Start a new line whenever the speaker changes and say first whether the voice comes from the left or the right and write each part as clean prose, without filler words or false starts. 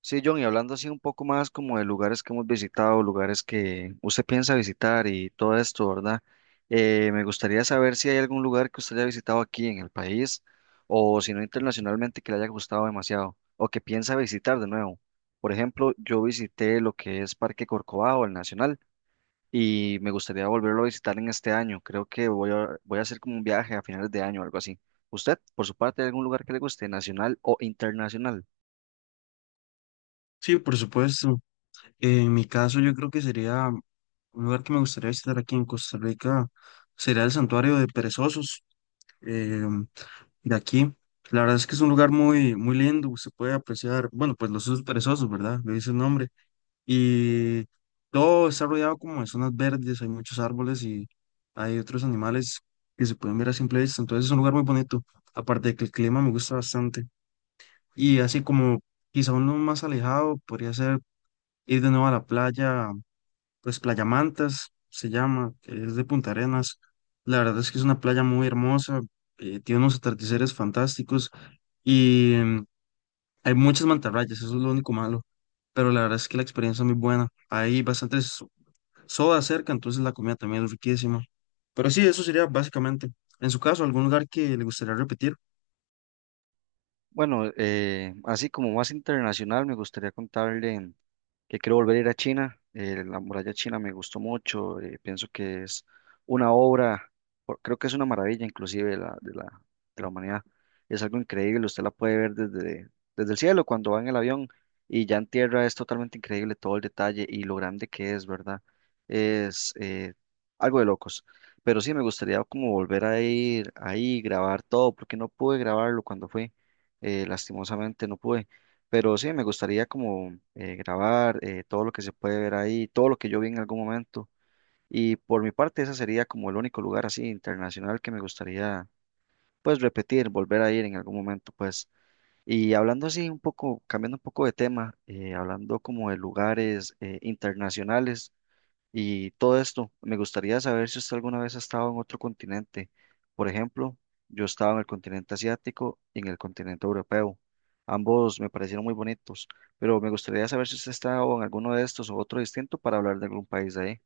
right: Sí, John, y hablando así un poco más como de lugares que hemos visitado, lugares que usted piensa visitar y todo esto, ¿verdad? Me gustaría saber si hay algún lugar que usted haya visitado aquí en el país o si no internacionalmente que le haya gustado demasiado o que piensa visitar de nuevo. Por ejemplo, yo visité lo que es Parque Corcovado, el Nacional, y me gustaría volverlo a visitar en este año. Creo que voy a hacer como un viaje a finales de año o algo así. ¿Usted, por su parte, hay algún lugar que le guste, nacional o internacional?
left: Sí, por supuesto. En mi caso, yo creo que sería un lugar que me gustaría visitar aquí en Costa Rica, sería el Santuario de Perezosos eh, de aquí. La verdad es que es un lugar muy, muy lindo, se puede apreciar, bueno, pues los osos perezosos, ¿verdad? Le dice el nombre. Y todo está rodeado como de zonas verdes, hay muchos árboles y hay otros animales que se pueden ver a simple vista. Entonces es un lugar muy bonito, aparte de que el clima me gusta bastante. Y así como quizá uno más alejado, podría ser ir de nuevo a la playa, pues Playa Mantas se llama, que es de Punta Arenas. La verdad es que es una playa muy hermosa, tiene unos atardeceres fantásticos y hay muchas mantarrayas, eso es lo único malo, pero la verdad es que la experiencia es muy buena. Hay bastantes sodas cerca, entonces la comida también es riquísima. Pero sí, eso sería básicamente. En su caso, ¿algún lugar que le gustaría repetir?
right: Bueno, así como más internacional, me gustaría contarle que quiero volver a ir a China. La muralla china me gustó mucho. Pienso que es una obra, creo que es una maravilla inclusive de la humanidad. Es algo increíble. Usted la puede ver desde el cielo cuando va en el avión y ya en tierra es totalmente increíble todo el detalle y lo grande que es, ¿verdad? Es algo de locos. Pero sí, me gustaría como volver a ir ahí, grabar todo, porque no pude grabarlo cuando fui, lastimosamente no pude, pero sí, me gustaría como grabar todo lo que se puede ver ahí, todo lo que yo vi en algún momento. Y por mi parte, ese sería como el único lugar así internacional que me gustaría pues repetir, volver a ir en algún momento pues. Y hablando así un poco, cambiando un poco de tema, hablando como de lugares internacionales. Y todo esto, me gustaría saber si usted alguna vez ha estado en otro continente. Por ejemplo, yo estaba en el continente asiático y en el continente europeo. Ambos me parecieron muy bonitos, pero me gustaría saber si usted ha estado en alguno de estos o otro distinto para hablar de algún país de ahí.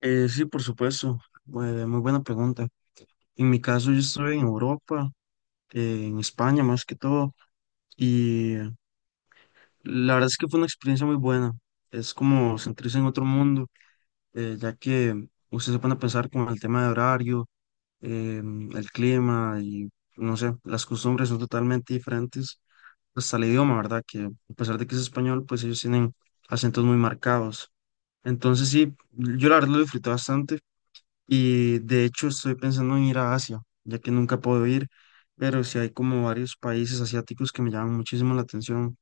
left: Sí, por supuesto. Muy buena pregunta. En mi caso, yo estoy en Europa, en España más que todo. Y la verdad es que fue una experiencia muy buena. Es como sentirse en otro mundo, ya que usted se pone a pensar con el tema de horario, el clima y no sé, las costumbres son totalmente diferentes. Hasta el idioma, ¿verdad? Que a pesar de que es español, pues ellos tienen acentos muy marcados. Entonces sí, yo la verdad lo disfruté bastante y de hecho estoy pensando en ir a Asia, ya que nunca puedo ir, pero sí hay como varios países asiáticos que me llaman muchísimo la atención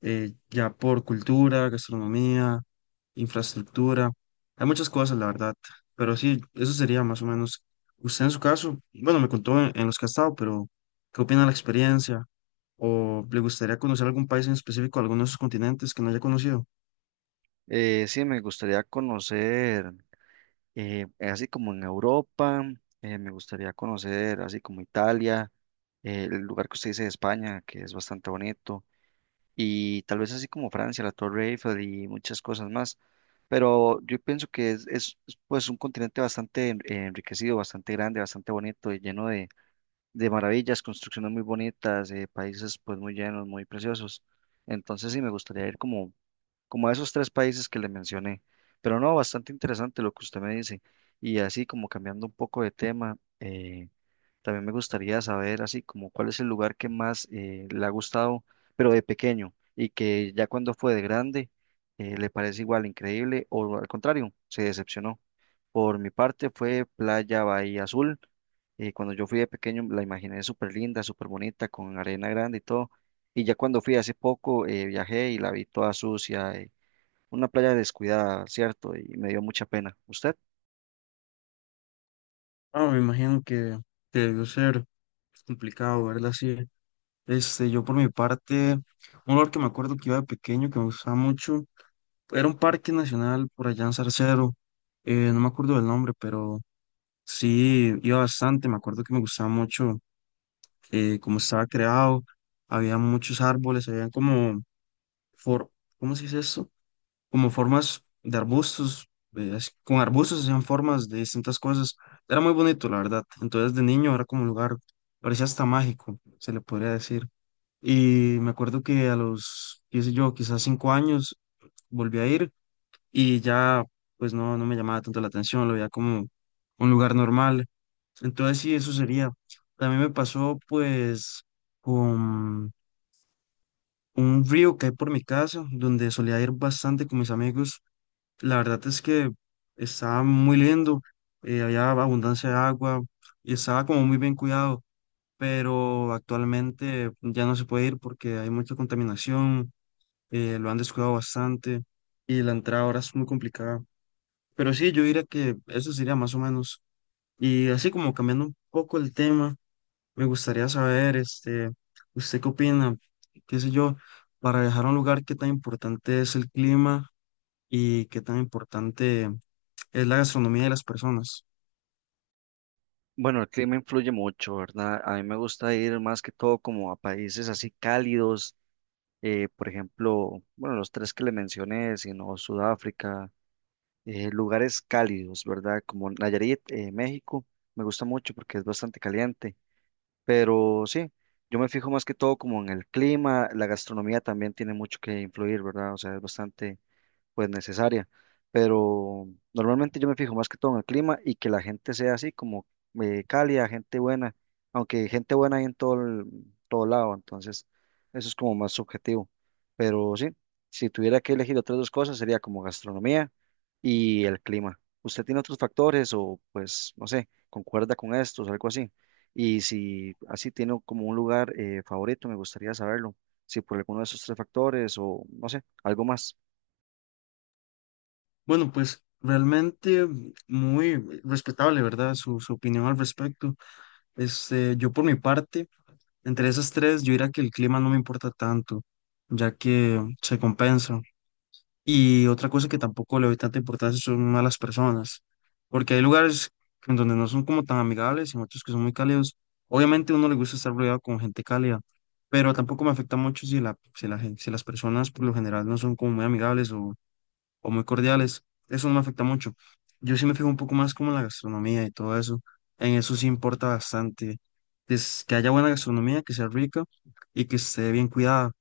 left: ya por cultura, gastronomía, infraestructura. Hay muchas cosas, la verdad. Pero sí, eso sería más o menos. Usted en su caso, bueno, me contó en los que ha estado, pero ¿qué opina de la experiencia? ¿O le gustaría conocer algún país en específico, alguno de esos continentes que no haya conocido?
right: Sí, me gustaría conocer, así como en Europa, me gustaría conocer, así como Italia, el lugar que usted dice de España, que es bastante bonito. Y tal vez así como Francia, la Torre Eiffel y muchas cosas más. Pero yo pienso que pues un continente bastante enriquecido, bastante grande, bastante bonito y lleno de maravillas, construcciones muy bonitas, países pues muy llenos, muy preciosos. Entonces sí me gustaría ir como a esos tres países que le mencioné. Pero no, bastante interesante lo que usted me dice. Y así como cambiando un poco de tema. Eh, también me gustaría saber así como cuál es el lugar que más le ha gustado, pero de pequeño, y que ya cuando fue de grande le parece igual increíble o al contrario, se decepcionó. Por mi parte fue Playa Bahía Azul. Eh, cuando yo fui de pequeño la imaginé súper linda, súper bonita, con arena grande y todo. Y ya cuando fui hace poco viajé y la vi toda sucia, una playa descuidada, ¿cierto? Y me dio mucha pena. ¿Usted?
left: Ah, me imagino que debió ser complicado, ¿verdad? Sí. Este, yo por mi parte, un lugar que me acuerdo que iba de pequeño, que me gustaba mucho. Era un parque nacional por allá en Zarcero, no me acuerdo del nombre, pero sí, iba bastante, me acuerdo que me gustaba mucho cómo estaba creado, había muchos árboles, for, ¿cómo se dice esto? Como formas de arbustos, con arbustos hacían formas de distintas cosas, era muy bonito, la verdad, entonces de niño era como un lugar, parecía hasta mágico, se le podría decir, y me acuerdo que a los, qué sé yo, quizás cinco años volví a ir y ya pues no me llamaba tanto la atención, lo veía como un lugar normal. Entonces sí, eso sería. También me pasó pues con un río que hay por mi casa, donde solía ir bastante con mis amigos. La verdad es que estaba muy lindo, había abundancia de agua y estaba como muy bien cuidado, pero actualmente ya no se puede ir porque hay mucha contaminación, lo han descuidado bastante y la entrada ahora es muy complicada. Pero sí, yo diría que eso sería más o menos. Y así como cambiando un poco el tema, me gustaría saber, este, ¿usted qué opina? ¿Qué sé yo? Para viajar a un lugar, ¿qué tan importante es el clima y qué tan importante es la gastronomía de las personas?
right: Bueno, el clima influye mucho, ¿verdad? A mí me gusta ir más que todo como a países así cálidos, por ejemplo, bueno, los tres que le mencioné, sino Sudáfrica, lugares cálidos, ¿verdad? Como Nayarit, México, me gusta mucho porque es bastante caliente, pero sí, yo me fijo más que todo como en el clima, la gastronomía también tiene mucho que influir, ¿verdad? O sea, es bastante pues necesaria. Pero normalmente yo me fijo más que todo en el clima y que la gente sea así como cálida, gente buena, aunque gente buena hay en todo, todo lado, entonces eso es como más subjetivo. Pero sí, si tuviera que elegir otras dos cosas sería como gastronomía y el clima. ¿Usted tiene otros factores o pues no sé, concuerda con estos, algo así? Y si así tiene como un lugar favorito, me gustaría saberlo. Si por alguno de esos tres factores o no sé, algo más.
left: Bueno, pues realmente muy respetable, ¿verdad? Su opinión al respecto. Este, yo por mi parte, entre esas tres, yo diría que el clima no me importa tanto, ya que se compensa. Y otra cosa que tampoco le doy tanta importancia son malas personas, porque hay lugares en donde no son como tan amigables y muchos que son muy cálidos. Obviamente a uno le gusta estar rodeado con gente cálida, pero tampoco me afecta mucho si las personas por lo general no son como muy amigables o muy cordiales. Eso no me afecta mucho. Yo sí me fijo un poco más como en la gastronomía y todo eso. En eso sí importa bastante. Es que haya buena gastronomía, que sea rica y que esté bien cuidada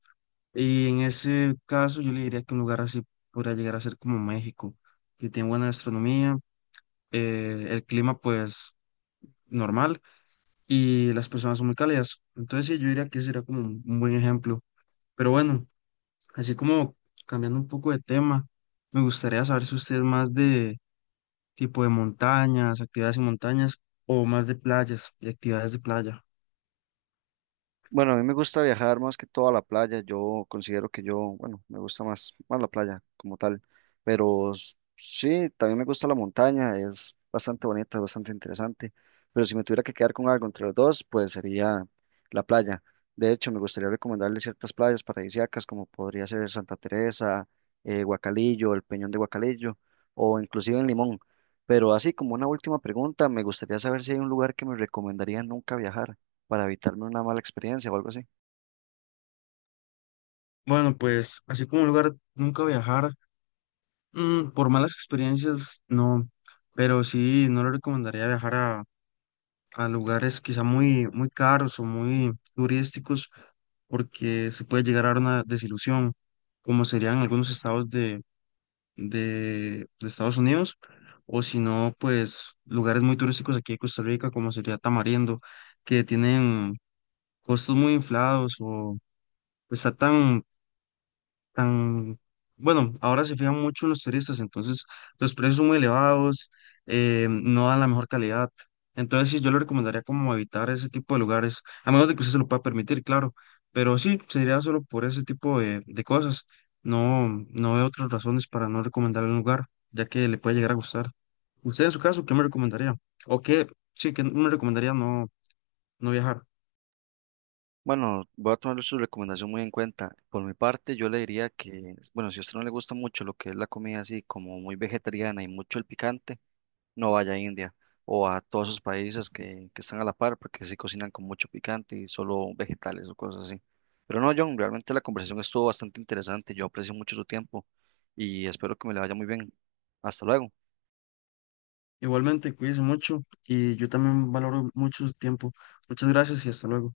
left: y en ese caso yo le diría que un lugar así podría llegar a ser como México, que tiene buena gastronomía, el clima pues normal y las personas son muy cálidas. Entonces sí, yo diría que ese sería como un buen ejemplo. Pero bueno, así como cambiando un poco de tema, me gustaría saber si usted es más de tipo de montañas, actividades en montañas o más de playas y actividades de playa.
right: Bueno, a mí me gusta viajar más que todo a la playa. Yo considero que yo, bueno, me gusta más la playa como tal. Pero sí, también me gusta la montaña. Es bastante bonita, es bastante interesante. Pero si me tuviera que quedar con algo entre los dos, pues sería la playa. De hecho, me gustaría recomendarle ciertas playas paradisíacas como podría ser Santa Teresa, Guacalillo, el Peñón de Guacalillo o inclusive en Limón. Pero así como una última pregunta, me gustaría saber si hay un lugar que me recomendaría nunca viajar para evitarme una mala experiencia o algo así.
left: Bueno, pues así como un lugar nunca viajar. Mm, por malas experiencias, no, pero sí, no le recomendaría viajar a lugares quizá muy, muy caros o muy turísticos porque se puede llegar a dar una desilusión, como serían algunos estados de Estados Unidos, o si no, pues lugares muy turísticos aquí de Costa Rica, como sería Tamarindo, que tienen costos muy inflados o pues, tan, bueno, ahora se fijan mucho en los turistas, entonces los precios son muy elevados, no dan la mejor calidad. Entonces sí, yo le recomendaría como evitar ese tipo de lugares, a menos de que usted se lo pueda permitir, claro, pero sí, sería solo por ese tipo de cosas. No, no veo otras razones para no recomendarle un lugar, ya que le puede llegar a gustar. Usted en su caso, ¿qué me recomendaría? ¿O qué, sí, que me recomendaría no viajar?
right: Bueno, voy a tomar su recomendación muy en cuenta. Por mi parte, yo le diría que, bueno, si a usted no le gusta mucho lo que es la comida así como muy vegetariana y mucho el picante, no vaya a India o a todos esos países que están a la par porque sí cocinan con mucho picante y solo vegetales o cosas así. Pero no, John, realmente la conversación estuvo bastante interesante. Yo aprecio mucho su tiempo y espero que me le vaya muy bien. Hasta luego.
left: Igualmente, cuídese mucho y yo también valoro mucho su tiempo. Muchas gracias y hasta luego.